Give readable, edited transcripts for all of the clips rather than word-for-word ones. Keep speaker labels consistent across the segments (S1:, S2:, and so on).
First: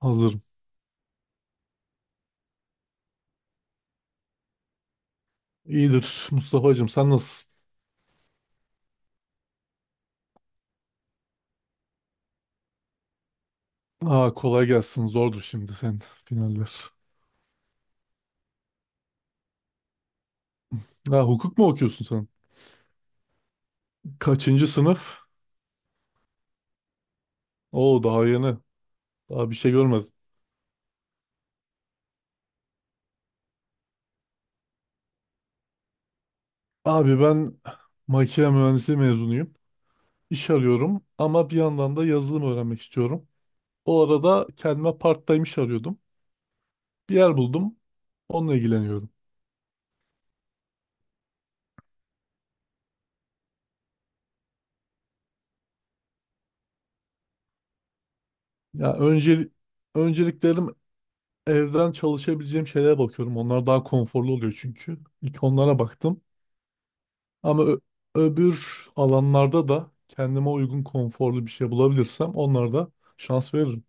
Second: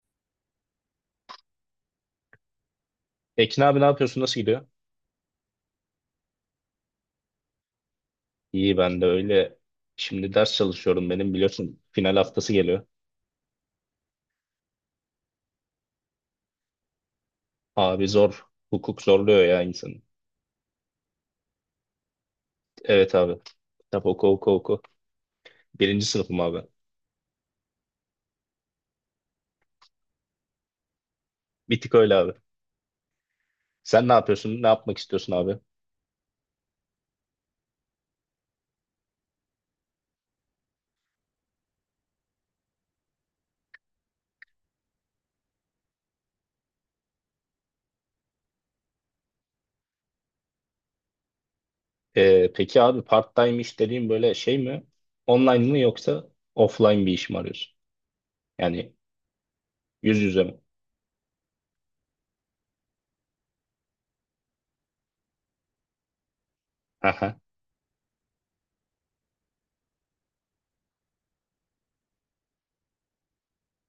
S1: Hazırım.
S2: Ekin abi ne yapıyorsun? Nasıl gidiyor?
S1: İyidir Mustafa'cığım, sen nasılsın?
S2: İyi ben de öyle. Şimdi ders çalışıyorum benim biliyorsun final haftası geliyor.
S1: Aa, kolay gelsin, zordur şimdi senin finaller.
S2: Abi zor. Hukuk zorluyor ya insanı.
S1: Ha, hukuk mu okuyorsun sen?
S2: Evet abi. Kitap oku oku
S1: Kaçıncı
S2: oku.
S1: sınıf?
S2: Birinci sınıfım abi.
S1: Oo, daha yeni. Daha bir şey görmedim.
S2: Bir tık öyle abi. Sen ne yapıyorsun? Ne yapmak istiyorsun abi?
S1: Abi, ben makine mühendisliği mezunuyum. İş arıyorum ama bir yandan da yazılım öğrenmek istiyorum. O arada kendime part-time iş arıyordum. Bir yer buldum. Onunla ilgileniyorum.
S2: Peki abi part-time iş dediğin böyle şey mi? Online mı yoksa offline bir iş mi arıyorsun?
S1: Ya
S2: Yani yüz yüze mi?
S1: önceliklerim evden çalışabileceğim şeylere bakıyorum. Onlar daha konforlu oluyor çünkü. İlk onlara baktım. Ama öbür alanlarda da kendime uygun konforlu bir şey bulabilirsem onlara da şans veririm.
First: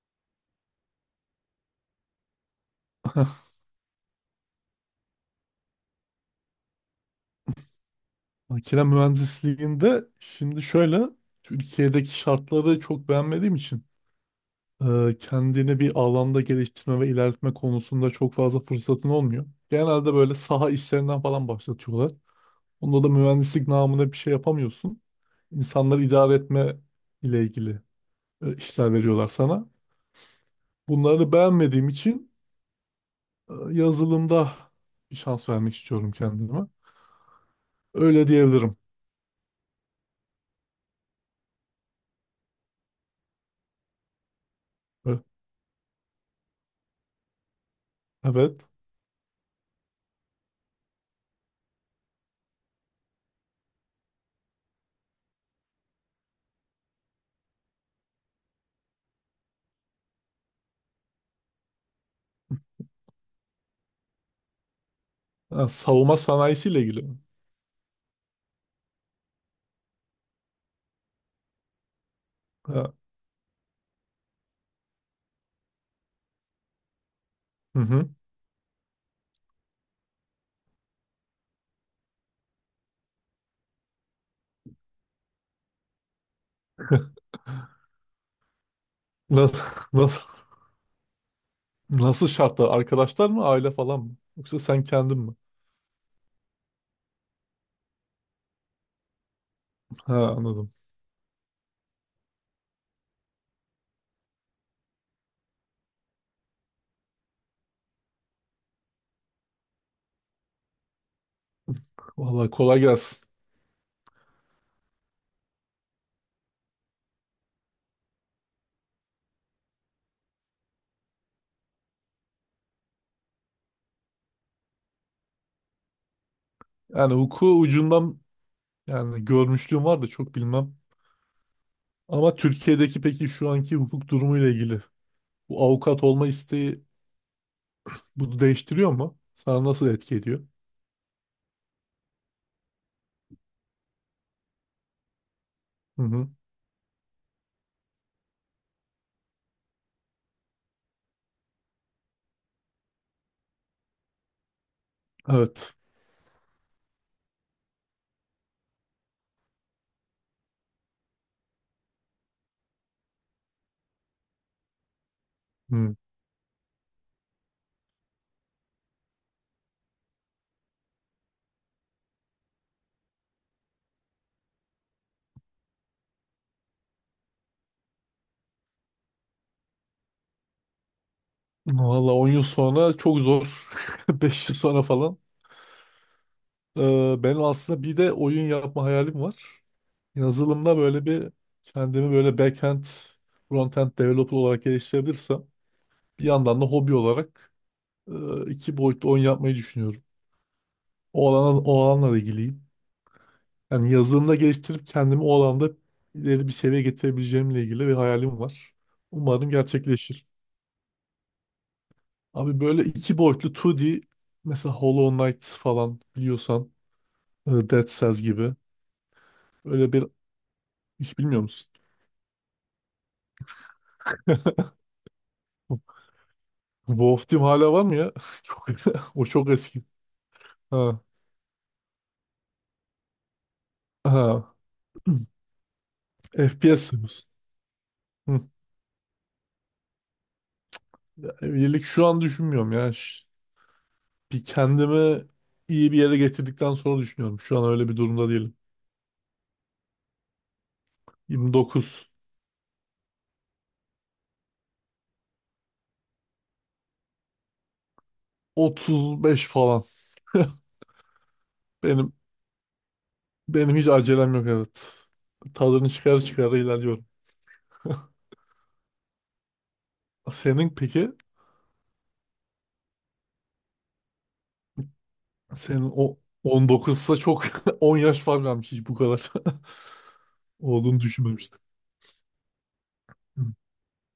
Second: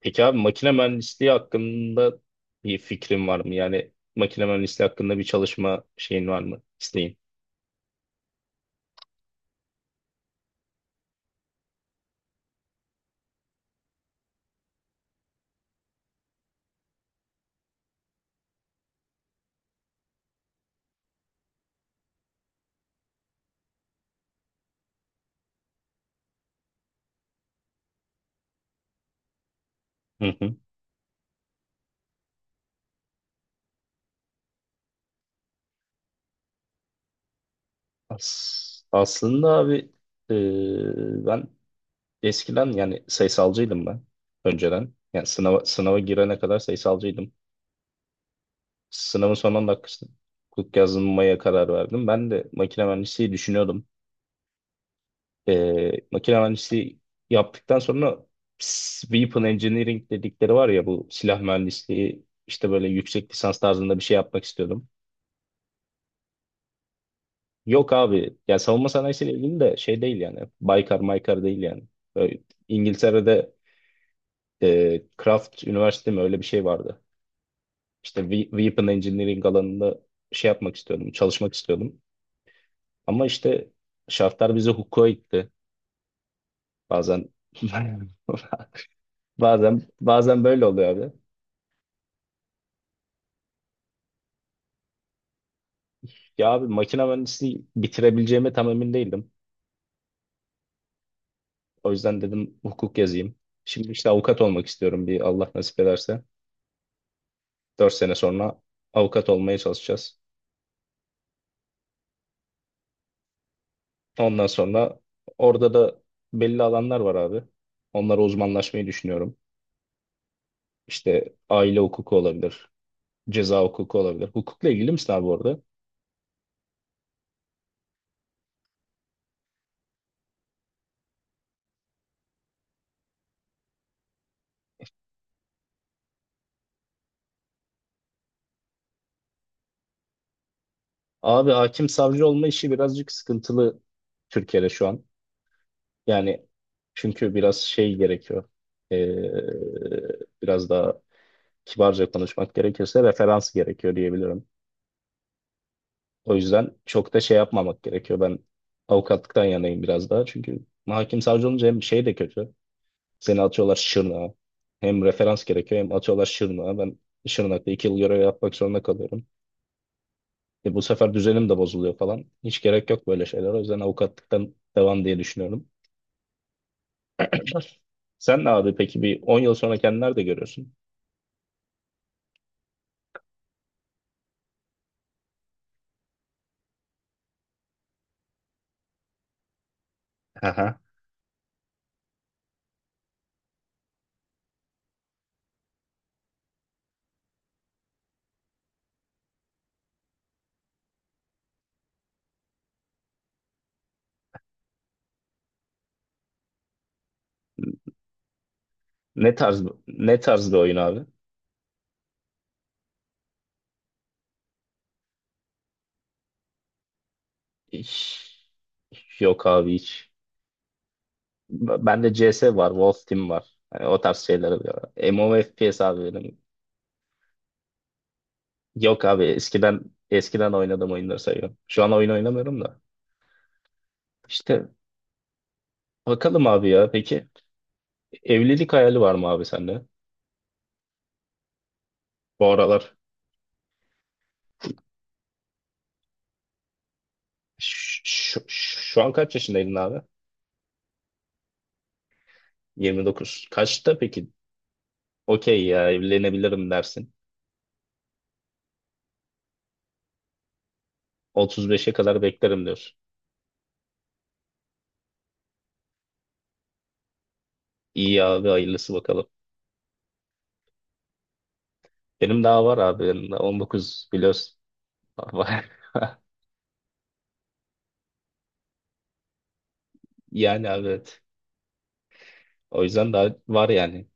S2: Peki abi makine mühendisliği hakkında bir fikrin var mı? Yani makine mühendisliği hakkında bir çalışma şeyin var mı? İsteğin.
S1: Makine mühendisliğinde şimdi şöyle, Türkiye'deki şartları çok beğenmediğim için kendini bir alanda geliştirme ve ilerletme konusunda çok fazla fırsatın olmuyor. Genelde böyle saha işlerinden falan başlatıyorlar. Onda da mühendislik namına bir şey yapamıyorsun. İnsanları idare etme ile ilgili işler veriyorlar sana.
S2: Hı hı.
S1: Bunları beğenmediğim için yazılımda bir şans vermek istiyorum kendime. Öyle diyebilirim.
S2: Aslında abi ben eskiden yani sayısalcıydım ben önceden.
S1: E,
S2: Yani sınava girene kadar sayısalcıydım.
S1: Evet.
S2: Sınavın son 10 dakikasında hukuk yazmaya karar verdim. Ben de makine mühendisliği düşünüyordum. Makine mühendisliği yaptıktan sonra Weapon Engineering dedikleri var ya bu silah mühendisliği işte böyle yüksek lisans tarzında bir şey yapmak istiyordum.
S1: Ha, savunma sanayisiyle ilgili mi?
S2: Yok abi ya savunma sanayisiyle ilgili de şey değil yani Baykar Maykar değil yani. Böyle
S1: Ha.
S2: İngiltere'de Craft Üniversite mi öyle bir şey vardı.
S1: Hı hı.
S2: İşte Weapon Engineering alanında şey yapmak istiyordum, çalışmak istiyordum. Ama işte şartlar bizi hukuka itti. Bazen
S1: Na-
S2: bazen
S1: Nasıl,
S2: bazen böyle oluyor abi.
S1: nasıl şartlar? Arkadaşlar mı, aile falan mı? Yoksa sen kendin mi?
S2: Ya abi makine mühendisliği bitirebileceğime tam emin değildim.
S1: Ha, anladım.
S2: O yüzden dedim hukuk yazayım. Şimdi işte avukat olmak istiyorum bir Allah nasip ederse. 4 sene sonra avukat olmaya çalışacağız.
S1: Vallahi kolay gelsin.
S2: Ondan sonra orada da belli alanlar var abi. Onlara uzmanlaşmayı düşünüyorum. İşte aile hukuku olabilir, ceza hukuku olabilir. Hukukla ilgili misin abi orada?
S1: Yani hukuku ucundan yani görmüşlüğüm var da çok bilmem. Ama Türkiye'deki peki şu anki hukuk durumuyla ilgili bu avukat olma isteği bunu değiştiriyor mu? Sana nasıl etki ediyor?
S2: Abi hakim savcı olma işi birazcık sıkıntılı Türkiye'de şu an.
S1: Hı hı.
S2: Yani çünkü biraz şey gerekiyor. Ee, biraz daha kibarca konuşmak gerekirse referans gerekiyor diyebilirim.
S1: Evet.
S2: O yüzden çok da şey yapmamak gerekiyor. Ben avukatlıktan yanayım biraz daha. Çünkü hakim savcı olunca hem şey de kötü. Seni atıyorlar Şırnak'a. Hem referans gerekiyor hem
S1: Hı.
S2: atıyorlar Şırnak'a. Ben Şırnak'ta 2 yıl görev yapmak zorunda kalıyorum. E, bu sefer düzenim de bozuluyor falan. Hiç gerek yok böyle şeyler. O yüzden avukatlıktan devam diye düşünüyorum. Sen ne abi peki bir 10 yıl sonra kendini nerede görüyorsun?
S1: Valla 10 yıl sonra çok zor. 5 yıl sonra falan. Benim aslında bir de oyun yapma hayalim var. Yazılımda
S2: Aha.
S1: böyle bir kendimi böyle backend, frontend developer olarak geliştirebilirsem bir yandan da hobi olarak iki boyutlu oyun yapmayı düşünüyorum. O alana, o alanla ilgiliyim. Yani yazılımda geliştirip kendimi o alanda ileri bir seviyeye getirebileceğimle ilgili bir hayalim var.
S2: Ne
S1: Umarım
S2: tarz ne
S1: gerçekleşir.
S2: tarz bir oyun abi?
S1: Abi böyle iki boyutlu 2D, mesela Hollow Knight falan biliyorsan, Dead Cells
S2: Hiç-
S1: gibi.
S2: Yok abi
S1: Öyle bir,
S2: hiç.
S1: hiç bilmiyor musun?
S2: Bende CS var, Wolf Team var. Hani o tarz şeyler oluyor. MMO FPS abi benim.
S1: Wolf Team hala var mı ya? Çok,
S2: Yok abi
S1: o çok
S2: eskiden
S1: eski.
S2: eskiden oynadığım
S1: Ha.
S2: oyunları sayıyorum. Şu an oyun oynamıyorum da.
S1: Ha.
S2: İşte bakalım abi
S1: FPS
S2: ya. Peki
S1: seviyorsun. Hı.
S2: evlilik hayali var mı abi sende?
S1: Ya, evlilik şu an
S2: Bu
S1: düşünmüyorum ya.
S2: aralar
S1: Bir kendimi iyi bir yere getirdikten sonra düşünüyorum. Şu an öyle bir durumda değilim.
S2: Şu an kaç yaşındaydın abi?
S1: 29,
S2: 29. Kaçta peki? Okey ya evlenebilirim dersin.
S1: 35 falan.
S2: 35'e
S1: Benim
S2: kadar beklerim diyorsun.
S1: benim hiç acelem yok, evet. Tadını çıkar çıkar ilerliyorum.
S2: İyi abi hayırlısı bakalım.
S1: Senin peki?
S2: Benim daha var abi. Benim daha 19 biliyorsun.
S1: Senin o 19'sa çok 10 yaş fark varmış, hiç bu kadar.
S2: Yani abi
S1: Oğlunu
S2: evet.
S1: düşünmemiştim.
S2: O yüzden daha
S1: Hı.
S2: var yani.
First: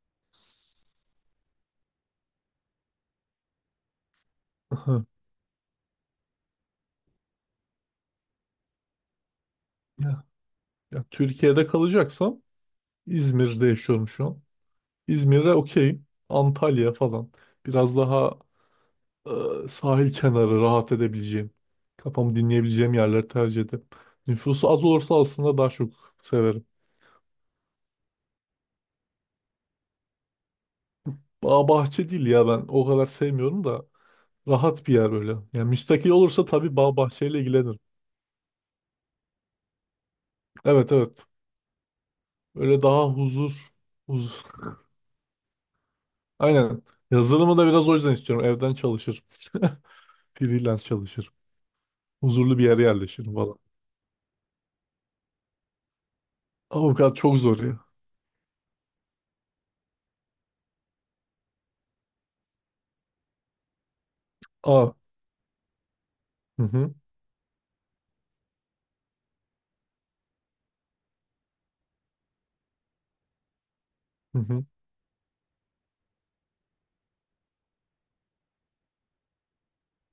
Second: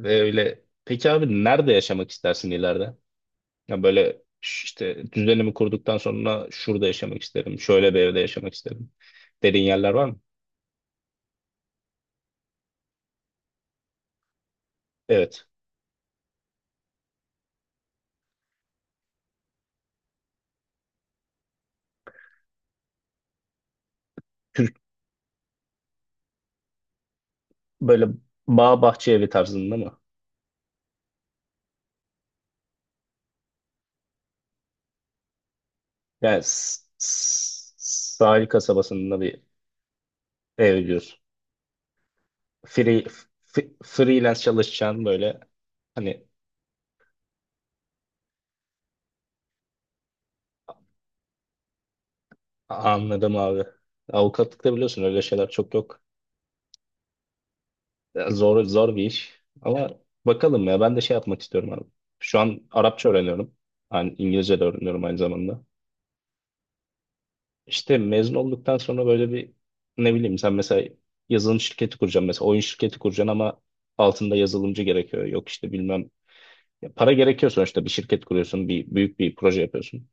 S2: Ve öyle peki abi nerede yaşamak istersin ileride? Ya böyle
S1: Aha.
S2: işte düzenimi kurduktan sonra şurada yaşamak isterim. Şöyle bir evde yaşamak isterim. Dediğin yerler var mı?
S1: Ya, ya, Türkiye'de kalacaksam İzmir'de yaşıyorum şu an.
S2: Evet.
S1: İzmir'e okey. Antalya falan. Biraz daha sahil kenarı rahat edebileceğim. Kafamı dinleyebileceğim yerleri tercih ederim. Nüfusu
S2: Türk
S1: az olursa aslında daha çok severim.
S2: böyle bağ bahçe evi tarzında mı?
S1: Bağ bahçe değil ya, ben o kadar sevmiyorum da rahat bir yer böyle. Yani müstakil
S2: Yani
S1: olursa tabii bağ bahçeyle ilgilenirim.
S2: sahil kasabasında bir ev
S1: Evet,
S2: diyorsun.
S1: evet. Öyle
S2: Free,
S1: daha
S2: f-
S1: huzur
S2: freelance
S1: huzur.
S2: çalışacağın böyle hani
S1: Aynen. Yazılımı da biraz o yüzden istiyorum. Evden çalışırım. Freelance çalışırım. Huzurlu bir yere yerleşirim
S2: anladım
S1: falan.
S2: abi. Avukatlıkta biliyorsun öyle şeyler çok yok.
S1: Avukat çok zor ya.
S2: Ya, zor bir iş. Ama bakalım ya ben de şey yapmak istiyorum abi. Şu an Arapça öğreniyorum. Yani İngilizce de
S1: Aa.
S2: öğreniyorum aynı zamanda.
S1: Hı hı.
S2: İşte mezun olduktan sonra böyle bir ne bileyim sen mesela yazılım şirketi kuracaksın mesela oyun şirketi kuracaksın ama altında
S1: Hı hı.
S2: yazılımcı gerekiyor. Yok işte bilmem. Ya para gerekiyor sonuçta bir şirket kuruyorsun bir büyük bir proje yapıyorsun.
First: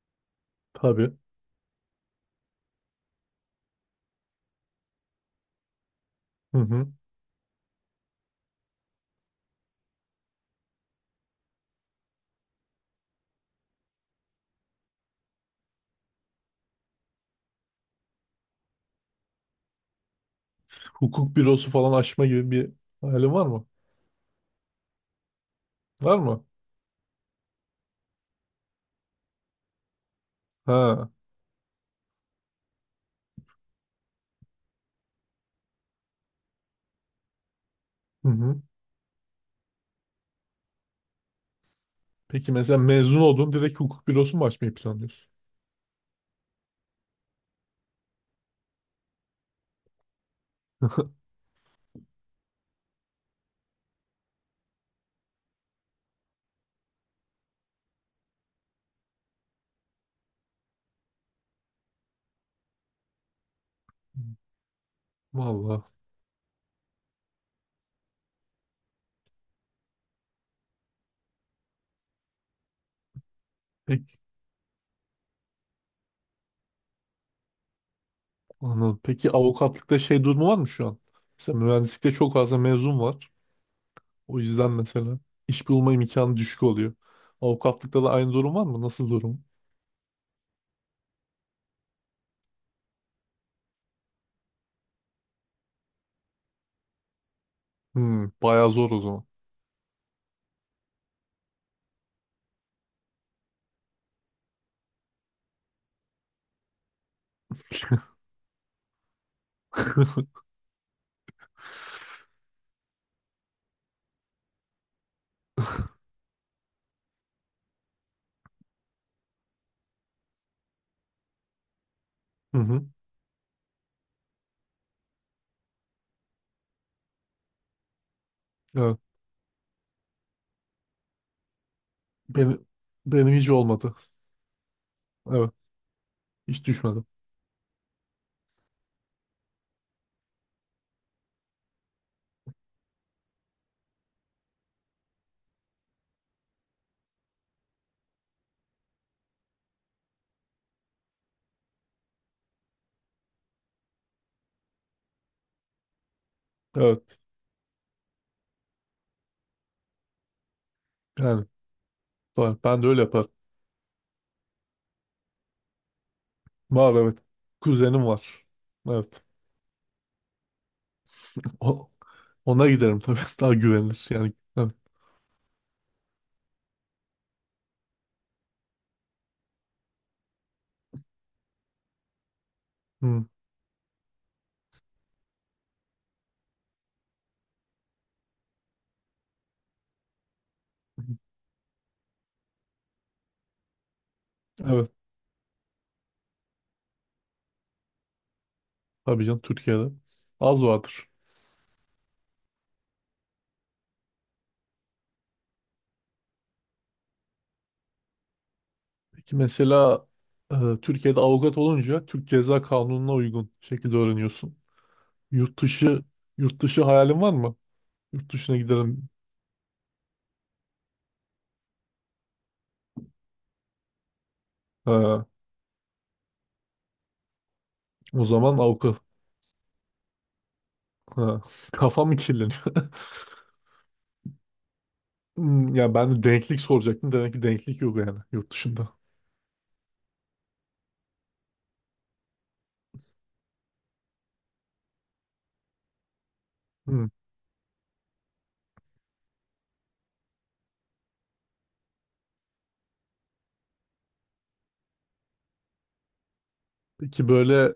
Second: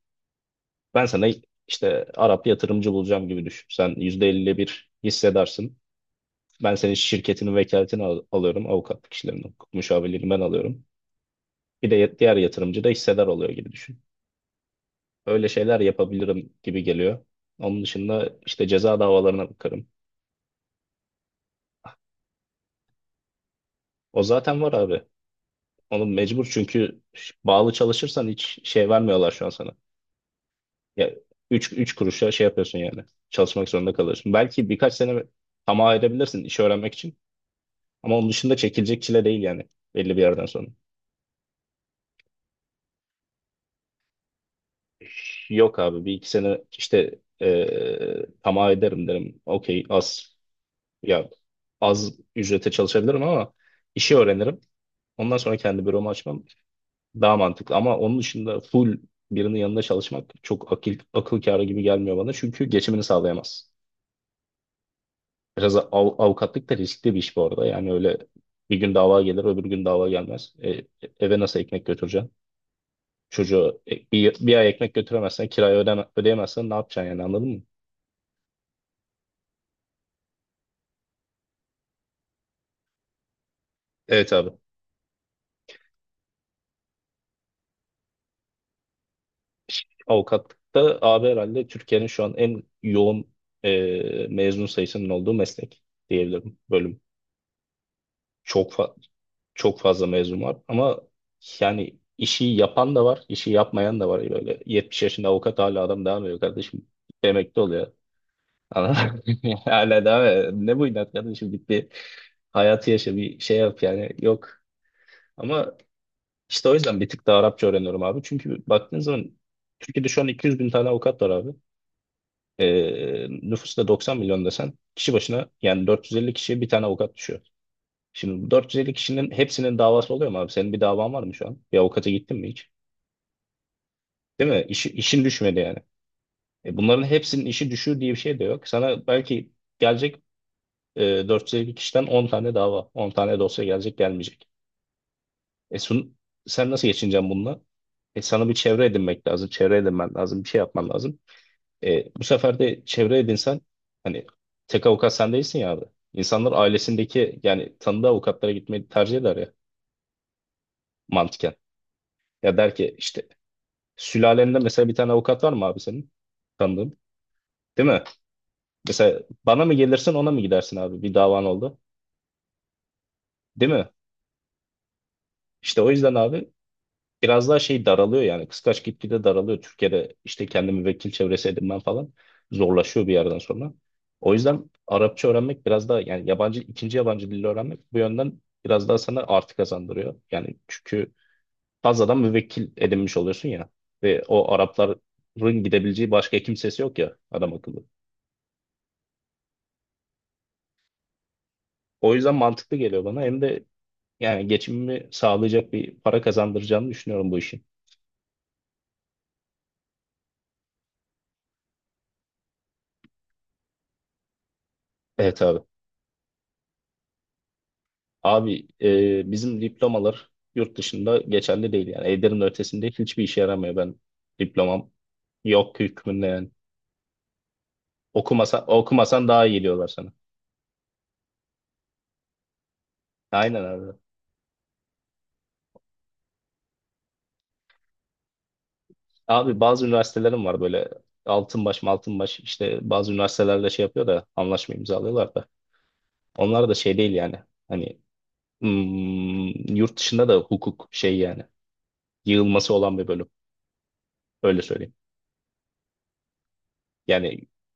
S2: Ben
S1: Tabii.
S2: sana işte Arap yatırımcı bulacağım gibi düşün. Sen %50'le bir hissedarsın.
S1: Hı
S2: Ben
S1: hı.
S2: senin şirketinin vekaletini alıyorum. Avukatlık işlerinden, hukuk müşavirliğini ben alıyorum. Bir de diğer yatırımcı da hissedar oluyor gibi düşün. Öyle şeyler yapabilirim gibi geliyor. Onun dışında işte ceza davalarına bakarım.
S1: Hukuk bürosu falan açma gibi bir hayalin var mı?
S2: O zaten var abi. Onu
S1: Var mı?
S2: mecbur çünkü bağlı çalışırsan hiç şey vermiyorlar şu an sana. Ya
S1: Ha.
S2: üç kuruşa şey yapıyorsun yani. Çalışmak zorunda kalıyorsun. Belki birkaç sene tamah ayırabilirsin işi öğrenmek için. Ama onun
S1: Hı
S2: dışında
S1: hı.
S2: çekilecek çile değil yani belli bir yerden sonra.
S1: Peki mesela mezun oldun, direkt hukuk bürosu mu açmayı planlıyorsun?
S2: Yok abi bir iki sene işte tamah ederim derim. Okey az. Ya az ücrete çalışabilirim ama işi öğrenirim. Ondan sonra kendi büromu açmam daha mantıklı. Ama onun dışında full birinin yanında çalışmak çok akıl kârı gibi gelmiyor bana. Çünkü geçimini sağlayamaz. Biraz
S1: Vallahi.
S2: avukatlık da riskli bir iş bu arada. Yani öyle bir gün dava gelir, öbür gün dava gelmez. Eve nasıl ekmek götüreceksin? Çocuğa
S1: Peki,
S2: bir ay ekmek götüremezsen, kirayı ödeyemezsen ne yapacaksın yani anladın mı?
S1: anladım. Peki avukatlıkta şey durumu var mı şu an? Mesela mühendislikte çok fazla mezun var.
S2: Evet
S1: O
S2: abi.
S1: yüzden mesela iş bulma imkanı düşük oluyor. Avukatlıkta da aynı durum var mı? Nasıl durum?
S2: Avukatlıkta abi herhalde Türkiye'nin şu an en yoğun e, mezun sayısının olduğu meslek diyebilirim bölüm.
S1: Hmm, bayağı
S2: Çok
S1: zor
S2: fa-
S1: o zaman.
S2: çok fazla mezun var ama yani işi yapan da var, işi yapmayan da var. Böyle 70 yaşında avukat hala adam devam ediyor kardeşim. Emekli oluyor. Anladın mı? Hala devam ediyor. Ne bu inat kardeşim git bir hayatı yaşa bir şey yap yani yok. Ama işte o yüzden bir tık daha Arapça öğreniyorum abi. Çünkü baktığın zaman Türkiye'de şu an 200 bin tane avukat var abi.
S1: Hı hı.
S2: Nüfus da 90 milyon desen kişi başına yani 450 kişiye bir tane avukat düşüyor. Şimdi bu 450
S1: Evet.
S2: kişinin hepsinin davası oluyor mu abi? Senin bir davan var mı şu an? Bir avukata gittin mi
S1: Benim,
S2: hiç?
S1: benim hiç olmadı.
S2: Değil mi? İşin
S1: Evet.
S2: düşmedi yani.
S1: Hiç
S2: E bunların
S1: düşmedim.
S2: hepsinin işi düşüyor diye bir şey de yok. Sana belki gelecek e, 450 kişiden 10 tane dava, 10 tane dosya gelecek gelmeyecek. E sun, sen nasıl geçineceksin bununla? E, sana bir çevre edinmek lazım, çevre edinmen lazım, bir şey yapman lazım. E, bu sefer de çevre edinsen hani tek avukat sen değilsin ya abi. İnsanlar
S1: Evet.
S2: ailesindeki yani tanıdığı avukatlara gitmeyi tercih eder ya
S1: Yani
S2: mantıken. Ya
S1: var.
S2: der
S1: Ben de
S2: ki
S1: öyle
S2: işte
S1: yaparım.
S2: sülalende mesela bir tane avukat var mı abi senin
S1: Var,
S2: tanıdığın?
S1: evet.
S2: Değil mi?
S1: Kuzenim var.
S2: Mesela
S1: Evet.
S2: bana mı gelirsin ona mı gidersin abi bir davan oldu?
S1: O, ona giderim tabii. Daha
S2: Değil mi?
S1: güvenilir yani. Evet.
S2: İşte o yüzden abi biraz daha şey daralıyor yani kıskaç gitgide daralıyor. Türkiye'de işte kendi müvekkil çevresi edinmen falan zorlaşıyor bir
S1: Hı.
S2: yerden sonra. O yüzden Arapça öğrenmek biraz daha yani yabancı ikinci yabancı dili öğrenmek bu yönden biraz daha sana artı kazandırıyor. Yani çünkü fazladan müvekkil edinmiş oluyorsun ya ve o
S1: Evet.
S2: Arapların gidebileceği başka kimsesi yok ya adam akıllı.
S1: Tabii canım Türkiye'de. Az vardır.
S2: O yüzden mantıklı geliyor bana hem de yani geçimimi sağlayacak bir para kazandıracağını düşünüyorum bu işin.
S1: Peki mesela e, Türkiye'de avukat olunca Türk Ceza Kanunu'na uygun şekilde öğreniyorsun.
S2: Evet
S1: Yurt
S2: abi.
S1: dışı yurt dışı hayalin var mı? Yurt dışına
S2: Abi
S1: gidelim.
S2: bizim diplomalar yurt dışında geçerli değil yani. Eder'in ötesinde hiçbir işe yaramıyor ben. Diplomam
S1: Ha,
S2: yok hükmünde yani.
S1: o
S2: Okumasa,
S1: zaman avukat.
S2: okumasan daha iyi geliyorlar sana.
S1: Ha, kafam mı kirleniyor?
S2: Aynen abi.
S1: Hmm, ya ben de denklik soracaktım. Demek ki denklik yok yani yurt dışında.
S2: Abi bazı üniversitelerim var böyle Altınbaş Maltınbaş işte bazı üniversitelerle şey yapıyor da anlaşma imzalıyorlar da. Onlar da şey
S1: Hmm.
S2: değil yani. Hani hmm, yurt dışında da hukuk şey yani. Yığılması olan bir bölüm. Öyle söyleyeyim.
S1: Peki
S2: Yani
S1: böyle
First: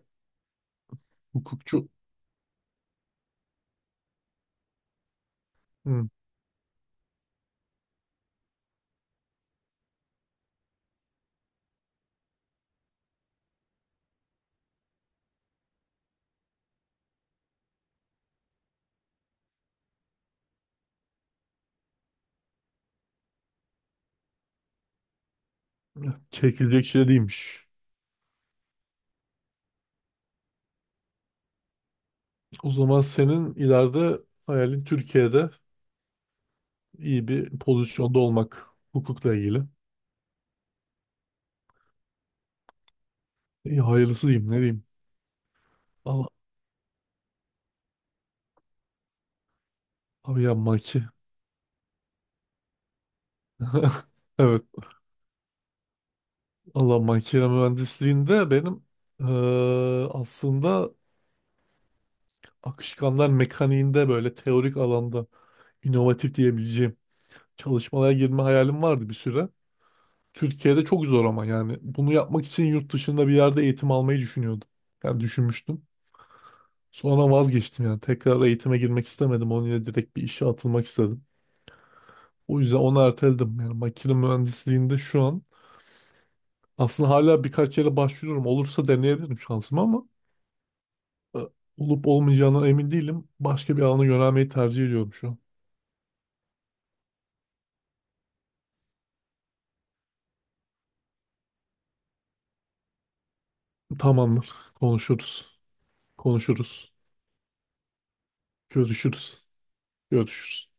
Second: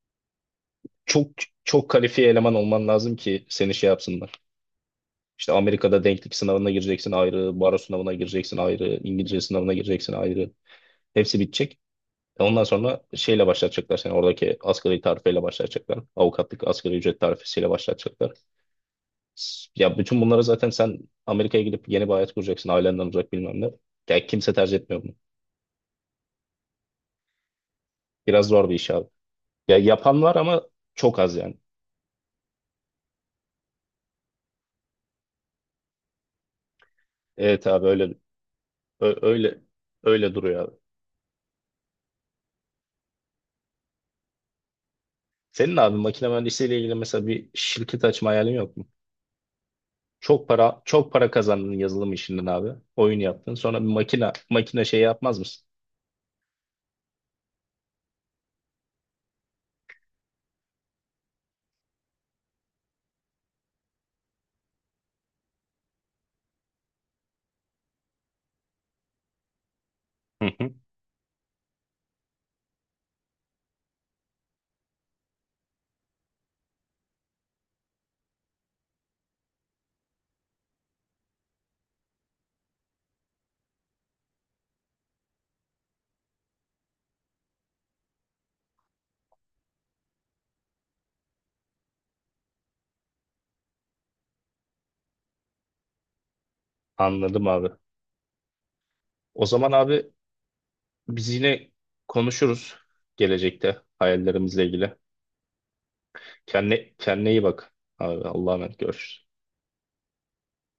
S2: çok
S1: hukukçu
S2: çok kalifiye eleman olman lazım ki seni şey yapsınlar. İşte Amerika'da
S1: hmm.
S2: denklik sınavına gireceksin ayrı, baro sınavına gireceksin ayrı, İngilizce sınavına gireceksin ayrı. Hepsi bitecek. Ondan sonra şeyle başlatacaklar seni oradaki asgari tarifeyle başlatacaklar. Avukatlık asgari ücret tarifesiyle başlatacaklar. Ya bütün bunlara zaten sen Amerika'ya gidip yeni bir hayat kuracaksın ailenden uzak bilmem ne. Ya kimse tercih etmiyor bunu.
S1: Çekilecek şey değilmiş.
S2: Biraz zor bir iş abi. Ya yapan var ama çok az yani.
S1: O zaman senin ileride hayalin Türkiye'de iyi bir
S2: Evet abi öyle
S1: pozisyonda olmak.
S2: ö-
S1: Hukukla
S2: öyle
S1: ilgili.
S2: öyle duruyor abi.
S1: İyi, hayırlısı diyeyim ne diyeyim.
S2: Senin abi makine
S1: Allah,
S2: mühendisliğiyle ilgili mesela bir şirket açma hayalin yok mu?
S1: abi
S2: Çok
S1: ya
S2: para çok para kazandın yazılım işinden abi. Oyun yaptın. Sonra bir makine
S1: Evet.
S2: makine şey yapmaz mısın?
S1: Allah makine mühendisliğinde benim aslında akışkanlar mekaniğinde böyle teorik alanda inovatif diyebileceğim çalışmalara girme hayalim vardı bir süre.
S2: Hı hı.
S1: Türkiye'de çok zor ama yani bunu yapmak için yurt dışında bir yerde eğitim almayı düşünüyordum. Yani düşünmüştüm. Sonra vazgeçtim yani tekrar eğitime girmek istemedim. Onun yerine direkt bir işe atılmak istedim. O yüzden onu erteledim. Yani makine mühendisliğinde şu an aslında hala birkaç yere başvuruyorum. Olursa deneyebilirim şansımı ama e, olup olmayacağına emin değilim. Başka bir alana yönelmeyi tercih ediyorum şu an.
S2: Anladım abi. O zaman abi biz yine konuşuruz gelecekte
S1: Tamamdır.
S2: hayallerimizle ilgili.
S1: Konuşuruz. Konuşuruz.
S2: Kendine iyi bak. Abi Allah'a emanet görüşürüz.
S1: Görüşürüz. Görüşürüz.